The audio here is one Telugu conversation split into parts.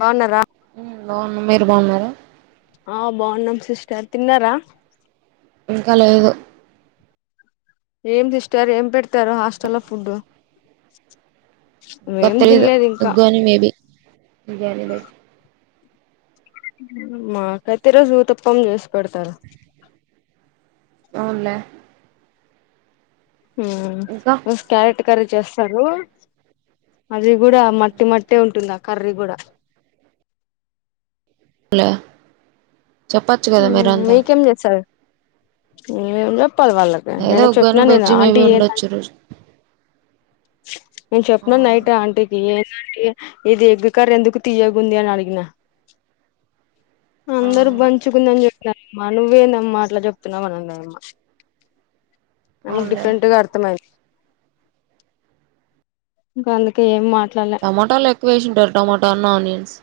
బాగున్నారా మ్ అవును మీరు బాగున్నార ఆ బాగున్నాం సిస్టర్ తిన్నారా ఇంకా లేదు ఏం సిస్టర్ ఏం పెడతారు హాస్టల్లో ఫుడ్డు తెలీదు ఉగ్గాని మేబి మాకైతే ఈరోజు ఊతప్పం చేసి పెడతారు అవునులే ఉ ఇంకా బస్ క్యారెట్ కర్రీ చేస్తారు అది కూడా మట్టి మట్ట్టే ఉంటుంది ఆ కర్రీ కూడా హలా చెప్పచ్చు గదా మీరంతా ఏ చెప్పాలి వాళ్ళకి ఏదో నేను చెప్పిన ఉగ్గాని నేను బజ్జి మేబి అంటీ ఏ ఉండొచ్చు రుజు నేను ఆ చెప్పిన నైట్ ఆంటకి ఏ ఇది ఎగ్ కర్రీ ఎందుకు తీయగుంది అని అడిగిన ఆ అందరు బంచుగుందని మ్మా నువ్వేందమ్మా అట్లా జెప్తున్నావు అనిందాయమ్మ ఆయమ్మకి అవునులే డిఫరెంట్గా అర్థమది ఇంక అందుకే ఏం మాట్ టమోటాలు ఎక్కువేసింటారు టమోటా అన్న ఆనియన్స్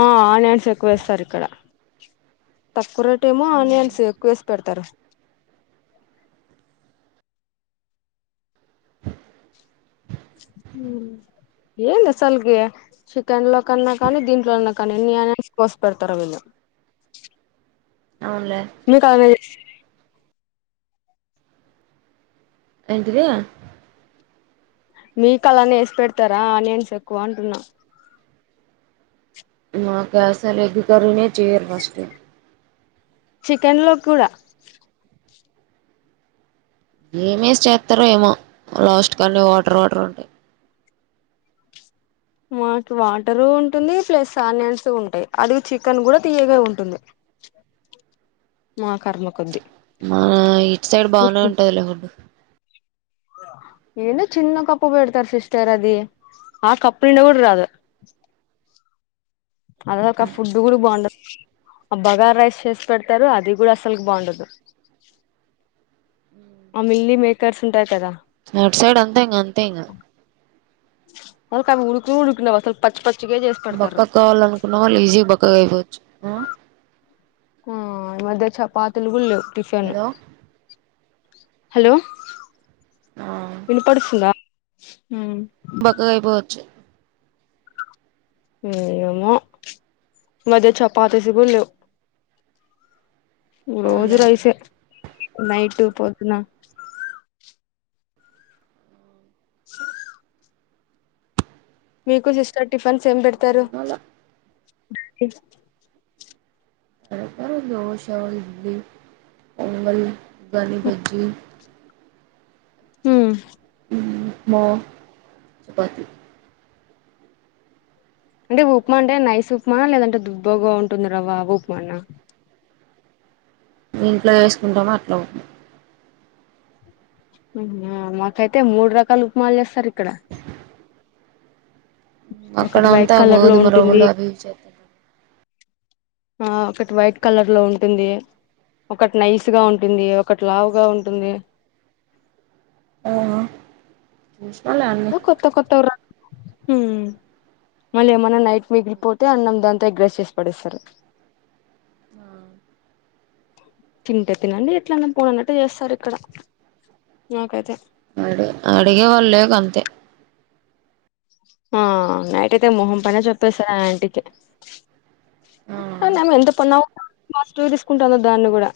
ఆ ఆనియన్స్ ఎక్కువేస్తారు ఇక్కడ తక్కువర టెమో మ్మ్ ఆనియన్స్ పెడతారు ఏందసల్కి చికన్ లో కన్నా కానీ దీంట్లోన్నా కానీన్న కోసి పెడతారు వీళ్ళు అవునులే మీ [unintelligible] కా ఏంటిది మీకులానే వేసి పెడతారా ఆనియన్స్ ఎక్కువ అంటున్నా మా క్యాసాలు ఎగ్ కర్రీ నే చెయరు ఫస్ట్ చికెన్ లో కూడా ఏమేసి చేస్తారు ఏమో లాస్ట్ కాన్ని వాటర్ వాటర్ ఉంటయి మాకు వాటరు ఉంటుంది ప్లస్ ఆనియన్స్ ఉంటాయి ఆది చికెన్ కూడా తీయగా ఉంటుంది మా కర్మ కొద్దీ మన ఇట్ సైడ్ బాగునే ఉంటది లే ఫుడ్ ఏను చిన్న కప్పు బేడతారు సిస్టర్ అదిీ ఆ కప్పు నిండా కూడా రాదు అద ఒక ఫుడ్ కూడా బాగుండదు ఆ బగార్ రైస్ చేసి పెడతారు అది కూడా అసలుకి బాగుండదు ఆ మిల్లీ మేకర్స్ ఉంటాయి కదా అటు సైడ్ అంతా ఇంగా అంతే ఇంగా అక ఉడుక్కు ఉడుకునవా స్ పచ్ పచ్ బక్క కావాలి అనుకున్నా వాళ్ళు ఈజీ బక్ క గా అయిపోవచ్చు ఆ ఈ మధ్య చపాతులు గుళ్ లేవు టిఫెన్ హలో హలో ఆ వినపడుస్తుందా చ బక్కగా అయిపోవచ్చు ఏమో మధ్య చపాతి సీకు లేవు రోజు అవునులే రైసే నైట్ పొద్దున క మీకు సిస్టర్ టిఫ్ ఫన్న్స్ ఏం పెడతారు తిరుమల నాకే నాక దోస, ఇడ్లీ, పొంగలి, ఉగ్గని బజ్జీ హుమ్ మో చపాతి అంటే ఉప్మా అంటే నైస్ ఉప్మానా లేదంటే దుబ్బగా ఉంటుంది రవా ఆ ఉప్మానా ఇంట్లో వేసుకుంటాము అట్లా మాకైతే మూడు రకాల ఉప్మాలు చేస్తారు ఇక్కడ అక్కడ ఒకటి వైట్ అంతా కలర్ లో గోధుమ ఉంటుంది రవ్వలు అవి ఇవి చేస్తారు ఆ ఒకటి వైట్ కలర్ లో ఉంటుంది ఒకటి నైస్ గా ఉంటుంది ఒకటి లావుగా ఉంటుంది ఆ చూసినాలే అన్ని అ కొత్తా కొత్తావరా మళ్ళీ ఏమన్నా నైట్ మిగిలిపోతే అన్నం దాంతా అగ్రెస్ చేసి పడేస్తారు ఆ [inaudible] తింటే తినండి ఎట్లన్నా పోనన్నట్టు చేస్తారు ఇక్కడ నాకైతే అడు అడిగ వళ్ళే కంత ఆ నైట్తే మొహం పనే చెప్పేసా ఇంటికి ఆ నమ ఎంత పన్నం మాటూ తీసుకుంటుంద దాన్ని కూడా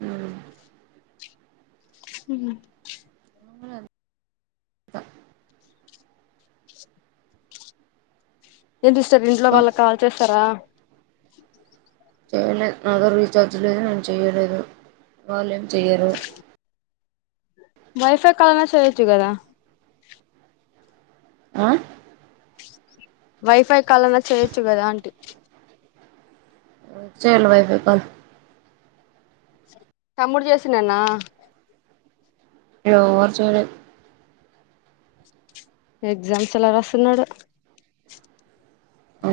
అ హ అకా ఏంటిస్ర్ ఇట్లో ఇంకా వాళ్ళకి కాల్ చేస్తారు ఇస్తార చేయలేదు నాతో రీఛార్జ్ లేదు నేను చేయలేదు వాాల్యం చేయరు వైఫై కాలనా చేయచ్చు కదా ఆ వైఫై కాలనా చేయొచ్చు కదా అంటీ చల్ భైపుప తమ్ముడు చేసినన్న ఏర్చూడ ఎగ్జామ్స్ ఎల్ రస నోడు ఆ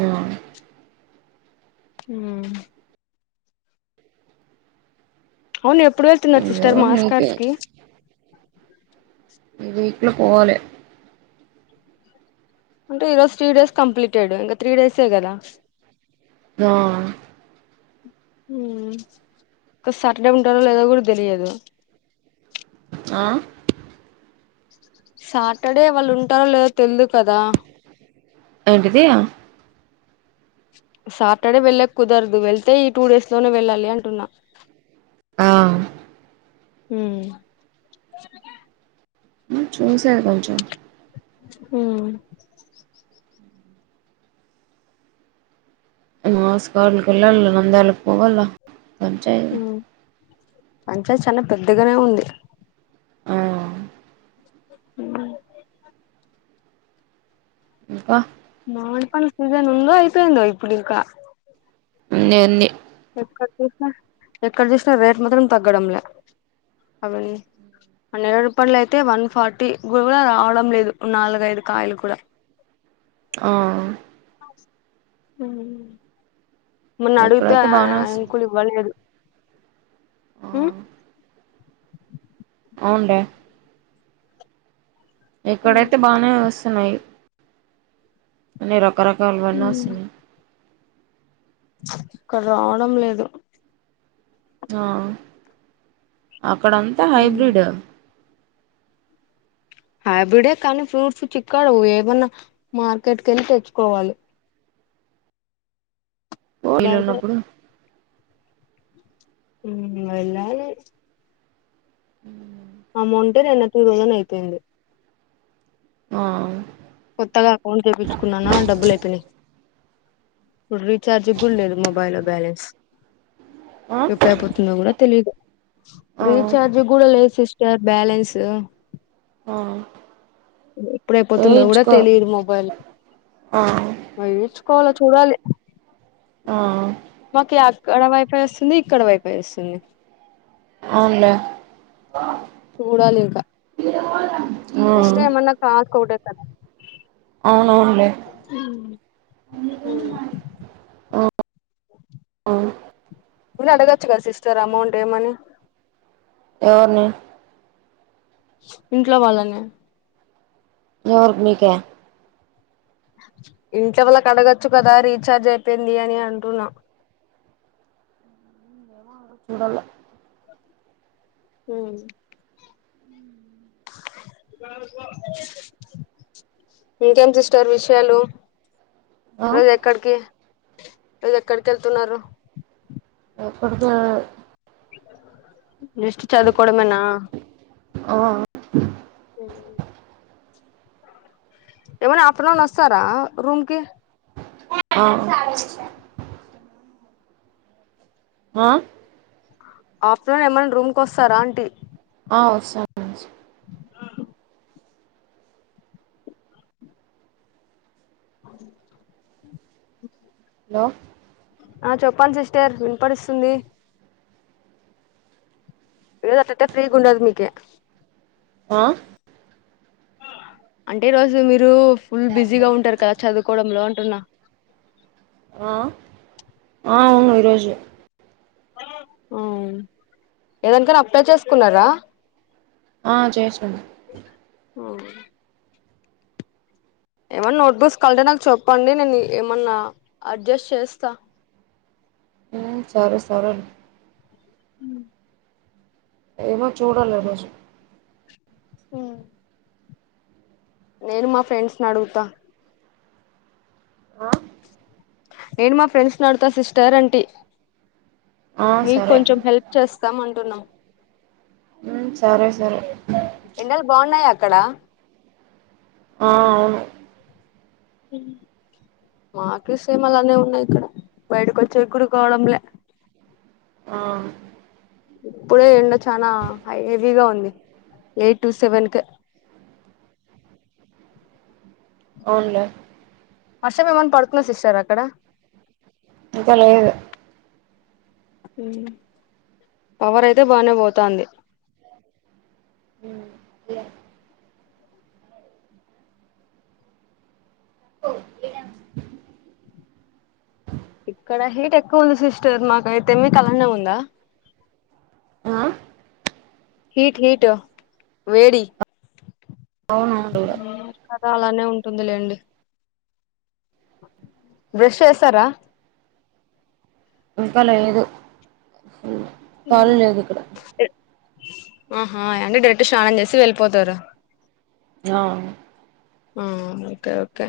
హ అవును ఎప్పుడు వ న్నారు సిస్టర్ ఇదెవరు నీకే మాస్కార్స్ కి ఈ వీట్లో పోవాలి అంటే ఈ రోజు త్రీ డేస్ కంప్లీట్డు ఇంకా త్రీ డేసే కదా ద ఇ సాటర్డే ఉంటారో లేదో కూడా తెలియదు ఆ సాటర్డే వాళ్ళు ఉంటారో లేదో తెలిదు కదా అవుంటిదయా సాటర్డే వెళ్ళ కుదరదు వెళ్తే ఈ టూ డేస్ లోనే వెళ్ళాలి అంటున్నా ఆ హ చూసారు కచ అ మాస కాాలకి వెల్ నందేల పోవాలాల కొంచా పంచాయత్ చాలా పెద్దగానే ఉంది ఆ హ వాహ మమిడి పల్ల సీజన్ ఉంద అయితయిందవ ఇ పుడుకా అన్ని అన్ని ఎక్కడ చూసినా ఎక్కడ చూసినా రేట్ మాత్రం తగ్గడంలే అవీన్నై రూపాయలు అయితే వన్ ఫార్టీ కూడా రావడం లేదు నాలుగైదు కాయలు కూడా ఆ హూ మొన్న అడుగితే ఇక్కడైతే బానే వస్తుంది అయంకుళివ్వలేదు ఆ ఉమ్ అవుండే ఇక్కడైతే బానే వస్తున్నాయి నీరబ్ ఒకరకాల వన్ని వస్తున్నయ్ ఇక్కడ రావడం లేదు ఆ అక్కడంతా హైబ్రిడ్ హాబిడే కానీ ఫ్రూట్స్ చిక్కాడు ఏవున్నా మార్కెట్కి వెళ్ళి తెచ్చుకోవాలి కోయలు బయట ఉన్నప్పుడు ఊ వెళ్లాలే ఉ అమౌంటు నిన్న టూ థౌసండ్ అయిపోయింది ఆ కొత్తగా అకౌంట్ చేపించుకున్నానా డబ్బులు అయిపోయినాయి ఇప్పుడు రీచార్జ్ కూడా లేదు మొబైల్లో బ్యాలెన్స్ ఆ ఎప్పుడైయిపోతుందో కూడా తెలీదు ఆ రీచార్జ్ కూడా లేసిస్ యువర్ బ్యాలెన్స్ ఆ ఎప్పుడైపోతుందో కూడా వేయించుకో తెలిదు మొబైల్ ఆ మళ్లీ తెచ్చుకోవల్ చూడాలి ఆ మాకు అక్కడ వైఫై వస్తుంది ఇక్కడ వైఫై వస్తుంది అవున్లా చూడాలి ఇంకా ఎస్ ఉమ్ టమన్నా కకోడ కదా అవునవునులే ఉమ్ ఆ అవును మళ్ళా అడగొచ్చు కదా సిస్టర్ అమౌంట్ ఏమని ఎవర్ని ఇంట్లో వాళ్ళనే ఎవరికీ నీకా ఇంట్లో వల్లకడగొచ్చు కదా రీఛార్జ్ అయిపోయింది అని అంటున్నా చూడాల్ల ఉమ్ ఇంకేమీ సిస్టర్ విషయాలు ఆ రోజు ఎక్కడికి ఈ రోజు ఎక్కడికి వెళ్తున్నారు ఎక్కడకెల్లల జస్ట్ చదువుకోవడమేనా ఆ [unintelligible] ఏమన్న ఆ పిన్నలు వస్తారా రూమ్ కి ఆ ఆ ఆఫ్ట్నూన్ లోనే ఏమైన్నా రూమ్కోస్తారా అంటీ ఆ వొస్స నాస్ హలో ఆ చెప్పండి సిస్టర్ వినపడిస్తుంది ఈరోజు అట్టట్ట ఫ్రీగుండది మీకి ఆ అంటే ఈ రోజు మీరు ఫుల్ బిజీగా ఉంటారు కదా చదువుకోవడంలో తన్నా ఆ ఆ అవును ఈరోజు ఆ ఏదానికనా అప్లై చేసుకున్నారా ఆ చేసున్న ఓ ఏమన్నా నోట్బుక్స్ కావాలంటే నాకు చెప్పండి నేను ఏమన్నా అడ్జస్ట్ చేస్తా ఉమ్ సారు సరు అని హుమ్ ఏమో చూడాలి ఆ రోజు హు నేను మా ఫ్రెండ్స్ నడుగుతా ఆ నేను మా ఫ్రెండ్స్ నడుగుతా సిస్టర్ అంటి ఆ మీకు సరే కొంచెం హెల్ప్ చేస్తాం అంటున్నాం ఉమ్ సరే సరే ఎండలు బాగున్నాయ అక్కడ ఆ అవును మాకీ సేమ్ అలానే ఉన్నాయి ఇక్కడ బయటక వచ్చేగూడ కావడంలా ఆ ఇప్పుడుే ఎండ చానా ఐ హెవీగా ఉంది ఎయిట్ టు సెవెన్ కె అవునులే వర్షం ఏమన్నా పడుతున్నా సిస్టర్ అక్ ఇంకా లేదు పవర్ అయితే బానే పోతాంది ఉ పోఓ ఏడ ఇక్కడ హీట్ ఎక్కువ ఉంది సిస్టర్ మాకైతే మీకు అలానే ఉందా ఆ హీట్ హీట్ వేడి అవును మాక్కూడా చాలానే ఉంటుంది లేండి బ్రష్ చేస్తారా ఇంకా లేదు కాలి లేదు ఇక్కడ ఆహా అంటే డైరెక్ట్ స్నానం చేసి వెళ్ళిపోతారు ఆ ఆ ఓకే ఓకే